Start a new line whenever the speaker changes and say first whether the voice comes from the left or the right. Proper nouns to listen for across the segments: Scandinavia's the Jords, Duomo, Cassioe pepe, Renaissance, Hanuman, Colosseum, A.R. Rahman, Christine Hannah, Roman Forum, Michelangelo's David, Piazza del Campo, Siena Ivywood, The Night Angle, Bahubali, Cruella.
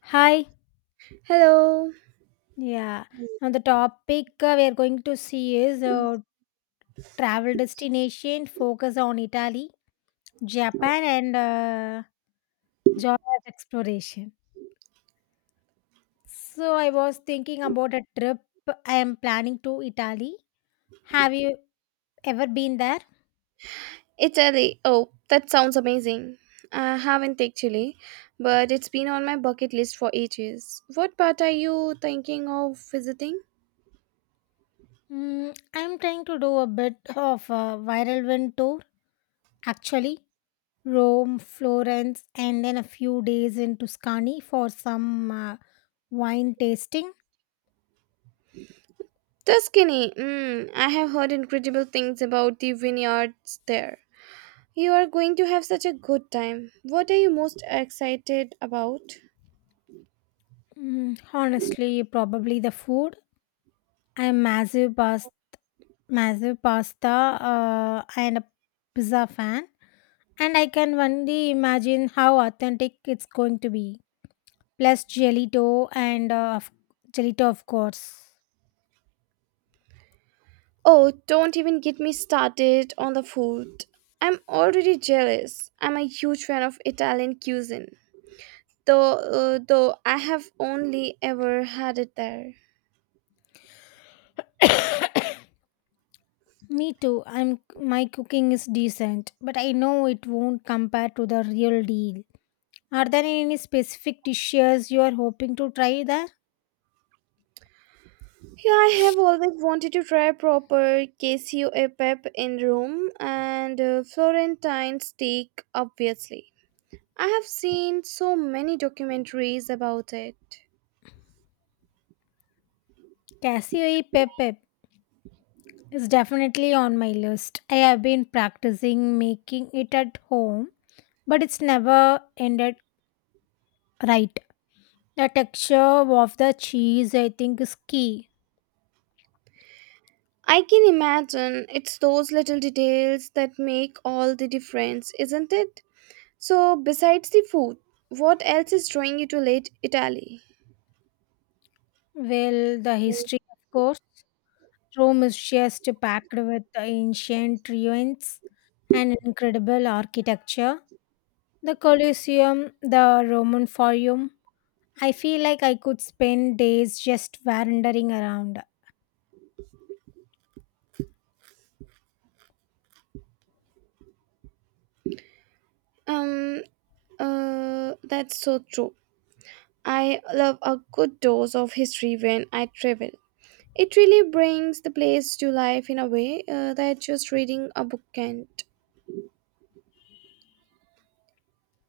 left: Hi.
right: Hello.
left: Yeah. Now the topic we are going to see is travel destination focus on Italy,
right: Oh,
left: Japan, and joy of exploration. So I was thinking about a trip I am planning to Italy. Have you ever been there?
right: Italy. Oh, that sounds amazing. I haven't actually, but it's been on my bucket list for ages. What part are you thinking of visiting?
left: I'm trying to do a bit of a viral wind tour actually. Rome, Florence, and then a few days in Tuscany for some wine tasting.
right: Tuscany. I have heard incredible things about the vineyards there. You are going to have such a good time. What are you most excited about?
left: Honestly, probably the food. I'm massive past massive pasta and a pizza fan, and I can only imagine how authentic it's going to be. Plus gelato and gelato, of course.
right: Oh, don't even get me started on the food. I'm already jealous. I'm a huge fan of Italian cuisine, though though I have only ever had it there.
left: Me too. I'm My cooking is decent, but I know it won't compare to the real deal. Are there any specific dishes you are hoping to try there?
right: Yeah, I have always wanted to try proper queso e pep in Rome and Florentine steak obviously. I have seen so many documentaries about it.
left: Cassioe pepe. It's definitely on my list. I have been practicing making it at home, but it's never ended right. The texture of the cheese, I think, is key.
right: I can imagine it's those little details that make all the difference, isn't it? So, besides the food, what else is drawing you to late Italy?
left: Well, the history, of course. Rome is just packed with the ancient ruins and incredible architecture. The Colosseum, the Roman Forum. I feel like I could spend days just wandering around.
right: Um, that's so true. I love a good dose of history when I travel. It really brings the place to life in a way that just reading a book can't.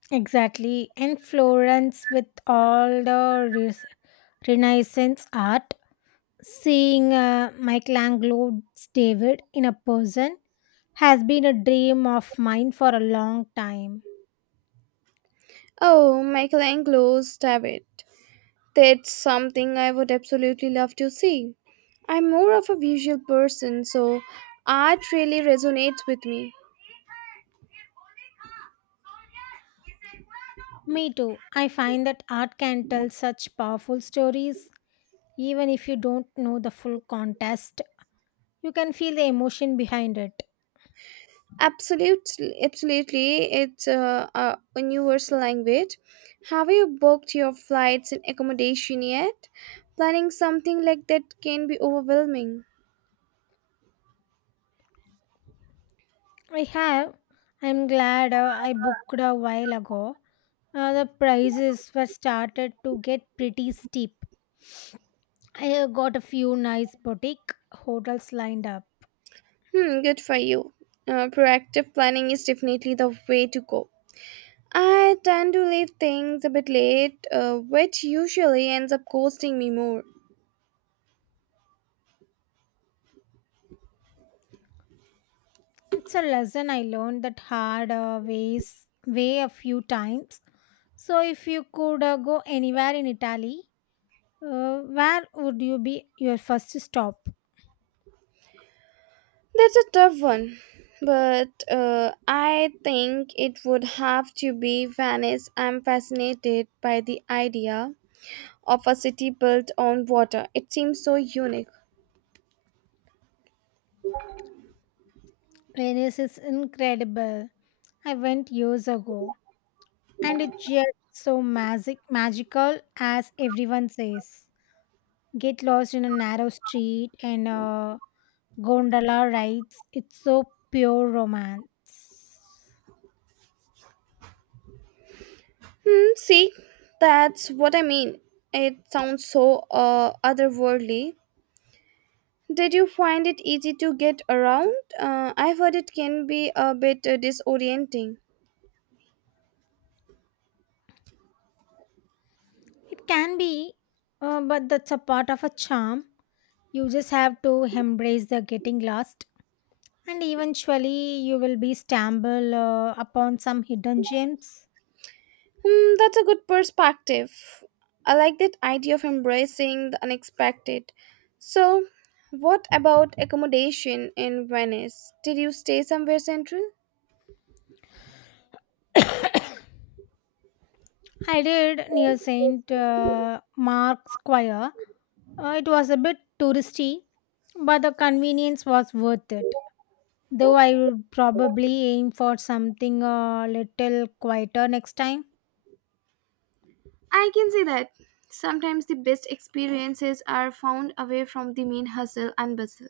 left: Exactly. And Florence with all the Renaissance art, seeing Michelangelo's David in a person has been a dream of mine for a long time.
right: Oh, Michelangelo's David. That's something I would absolutely love to see. I'm more of a visual person, so art really resonates with me.
left: Me too. I find that art can tell such powerful stories. Even if you don't know the full context, you can feel the emotion behind it.
right: Absolutely, absolutely. It's a universal language. Have you booked your flights and accommodation yet? Planning something like that can be overwhelming.
left: I have. I'm glad I booked a while ago. The prices were started to get pretty steep. I got a few nice boutique hotels lined up.
right: Hmm, good for you. Proactive planning is definitely the way to go. I tend to leave things a bit late, which usually ends up costing me more.
left: It's a lesson I learned that hard way a few times. So if you could go anywhere in Italy, where would you be your first stop?
right: That's a tough one, but I think it would have to be Venice. I'm fascinated by the idea of a city built on water. It seems so unique.
left: Venice is incredible. I went years ago, and it's just so magical as everyone says. Get lost in a narrow street and gondola rides. It's so pure romance.
right: Hmm, see, that's what I mean. It sounds so otherworldly. Did you find it easy to get around? I've heard it can be a bit disorienting.
left: It can be, but that's a part of a charm. You just have to embrace the getting lost, and eventually you will be stumble upon some hidden gems.
right: Hmm, that's a good perspective. I like that idea of embracing the unexpected. So, what about accommodation in Venice? Did you stay somewhere central?
left: I did near Saint Mark's Square. It was a bit touristy, but the convenience was worth it. Though I would probably aim for something a little quieter next time.
right: I can see that. Sometimes the best experiences are found away from the main hustle and bustle.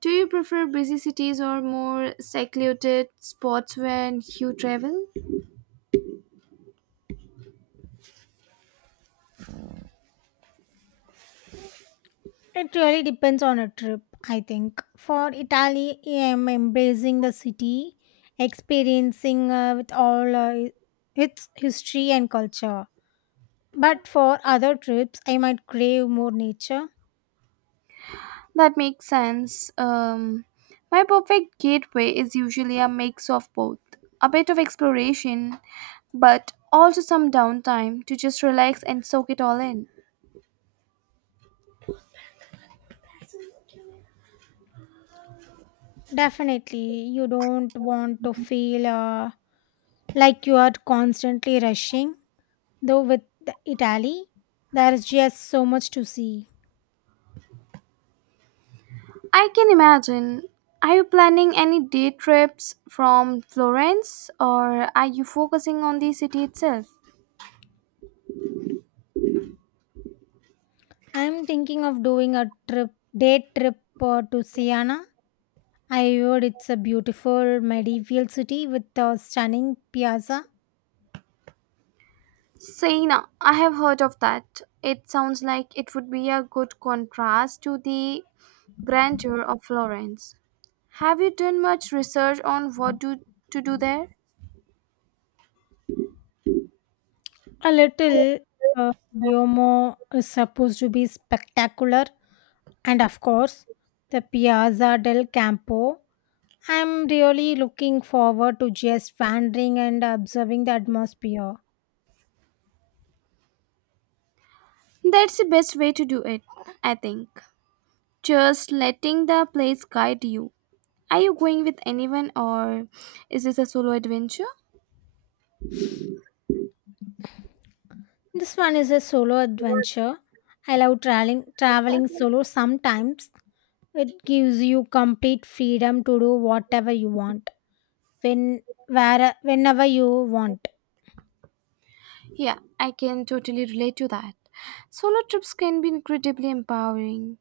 right: Do you prefer busy cities or more secluded spots when you travel?
left: It really depends on a trip, I think. For Italy, I am embracing the city, experiencing with all its history and culture. But for other trips, I might crave more nature.
right: That makes sense. My perfect gateway is usually a mix of both, a bit of exploration, but also some downtime to just relax and soak it all in.
left: Definitely, you don't want to feel like you are constantly rushing. Though with the Italy, there is just so much to see.
right: I can imagine. Are you planning any day trips from Florence or are you focusing on the city itself?
left: I'm thinking of day trip to Siena Ivywood. It's a beautiful medieval city with a stunning piazza.
right: Siena, I have heard of that. It sounds like it would be a good contrast to the grandeur of Florence. Have you done much research on to do there?
left: A little Duomo is supposed to be spectacular, and of course, the Piazza del Campo. I'm really looking forward to just wandering and observing the atmosphere.
right: That's the best way to do it, I think. Just letting the place guide you. Are you going with anyone or is this a solo adventure?
left: This one is a solo adventure. I love traveling solo sometimes. It gives you complete freedom to do whatever you want, when whenever you want.
right: Yeah, I can totally relate to that. Solo trips can be incredibly empowering.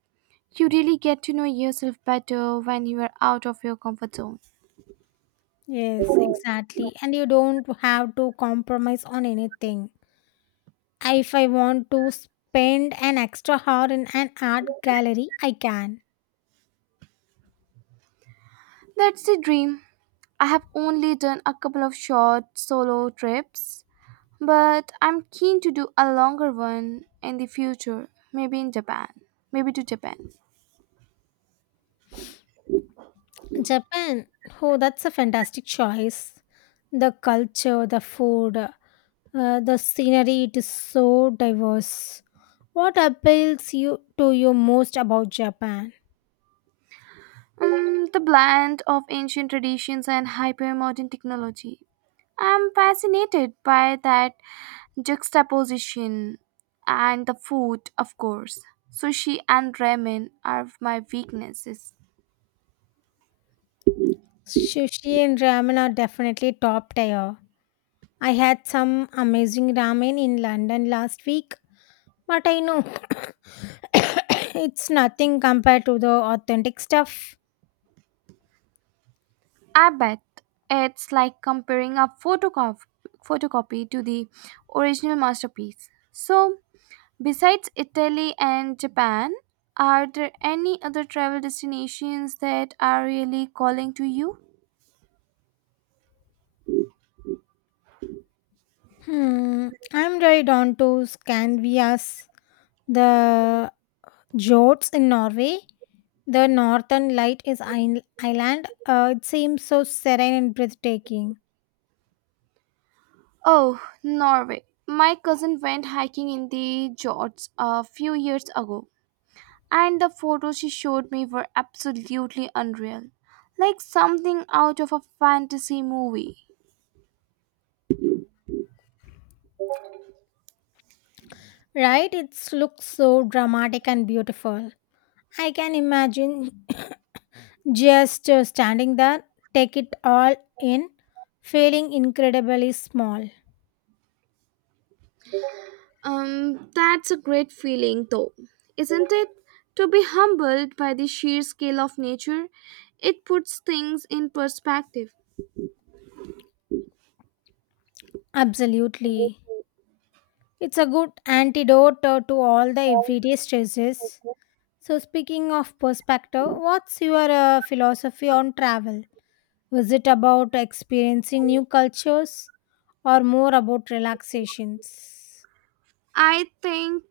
right: You really get to know yourself better when you are out of your comfort zone.
left: Yes, exactly, and you don't have to compromise on anything. If I want to spend an extra hour in an art gallery, I can.
right: That's the dream. I have only done a couple of short solo trips, but I'm keen to do a longer one in the future, maybe in Japan, maybe to Japan.
left: Japan. Oh, that's a fantastic choice. The culture, the food, the scenery, it is so diverse. What appeals you to you most about Japan?
right: The blend of ancient traditions and hyper modern technology, I'm fascinated by that juxtaposition, and the food, of course. Sushi and ramen are my weaknesses.
left: Sushi and ramen are definitely top tier. I had some amazing ramen in London last week, but I know it's nothing compared to the authentic stuff.
right: I bet it's like comparing a photocopy to the original masterpiece. So, besides Italy and Japan, are there any other travel destinations that are really calling to you?
left: I'm right on to Scandinavia's, the Jords in Norway. The northern light is island. It seems so serene and breathtaking,
right: Oh, Norway. My cousin went hiking in the Jords a few years ago and the photos she showed me were absolutely unreal, like something out of a fantasy movie.
left: right? It looks so dramatic and beautiful. I can imagine just standing there, take it all in, feeling incredibly small.
right: That's a great feeling, though, isn't it? To be humbled by the sheer scale of nature, it puts things in perspective.
left: Absolutely. It's a good antidote to all the everyday stresses. So, speaking of perspective, what's your philosophy on travel? Is it about experiencing new cultures or more about relaxations?
right: I think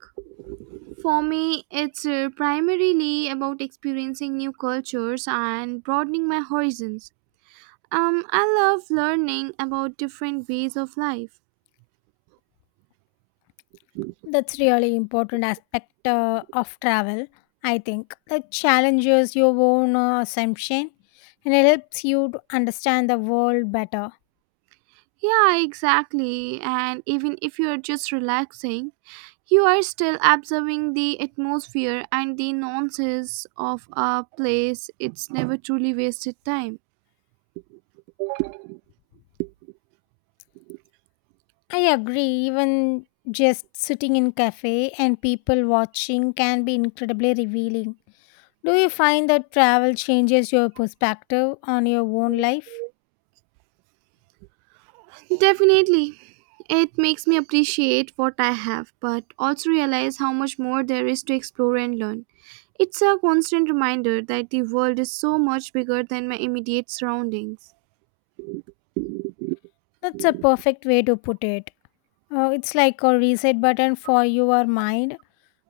right: for me, it's primarily about experiencing new cultures and broadening my horizons. I love learning about different ways of life.
left: That's really important aspect of travel, I think, that challenges your own assumption and it helps you to understand the world better.
right: Yeah, exactly. And even if you're just relaxing, you are still observing the atmosphere and the nonsense of a place. It's never truly wasted time.
left: I agree, even just sitting in cafe and people watching can be incredibly revealing. Do you find that travel changes your perspective on your own life?
right: Definitely. It makes me appreciate what I have, but also realize how much more there is to explore and learn. It's a constant reminder that the world is so much bigger than my immediate surroundings.
left: That's a perfect way to put it. It's like a reset button for your mind.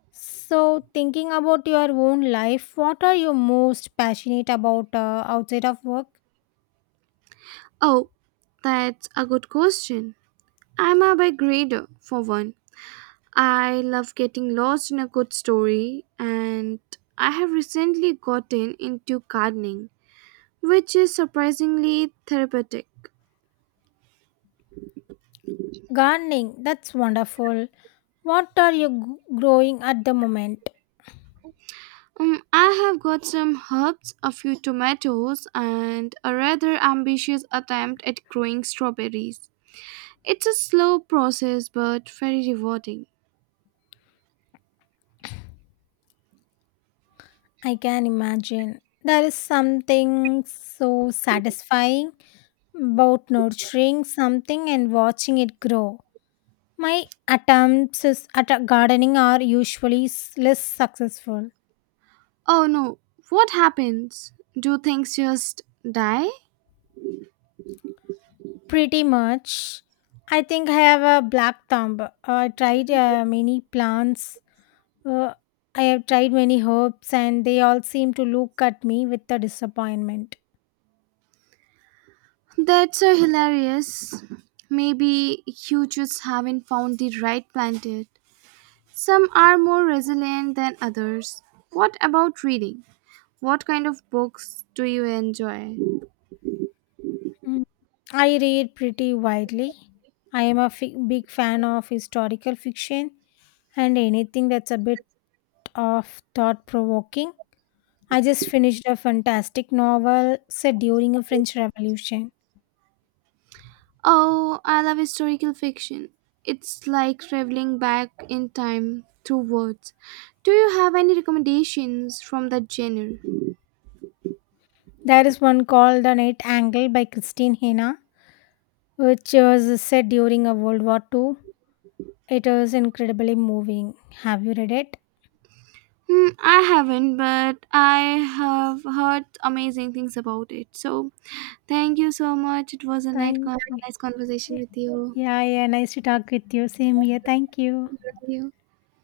left: So, thinking about your own life, what are you most passionate about outside of work?
right: Oh, that's a good question. I'm a big reader, for one. I love getting lost in a good story, and I have recently gotten into gardening, which is surprisingly therapeutic.
left: Gardening, that's wonderful. What are you growing at the moment?
right: I have got some herbs, a few tomatoes, and a rather ambitious attempt at growing strawberries. It's a slow process but very rewarding.
left: I can imagine. There is something so satisfying about nurturing something and watching it grow. My at a gardening are usually less successful.
right: Oh no, what happens? Do things just die?
left: Pretty much. I think I have a black thumb. I tried many plants. Uh, I have tried many herbs, and they all seem to look at me with a disappointment.
right: That's a hilarious. Maybe you just haven't found the right plant yet. Some are more resilient than others. What about reading? What kind of books do you enjoy?
left: Mm. I read pretty widely. I am a big fan of historical fiction and anything that's a bit of thought provoking. I just finished a fantastic novel set during a French Revolution.
right: Oh, I love historical fiction. It's like traveling back in time through words. Do you have any recommendations from that genre?
left: There is one called The Night Angle by Christine Hannah, which was set during a World War II. It was incredibly moving. Have you read it?
right: Hmm, I haven't, but I have heard amazing things about it. So, thank you so much. It was a
left: Thank you.
right: nice conversation with you.
left: Yeah, yeah, nice to talk with you. Same here. Thank you.
right: Thank you.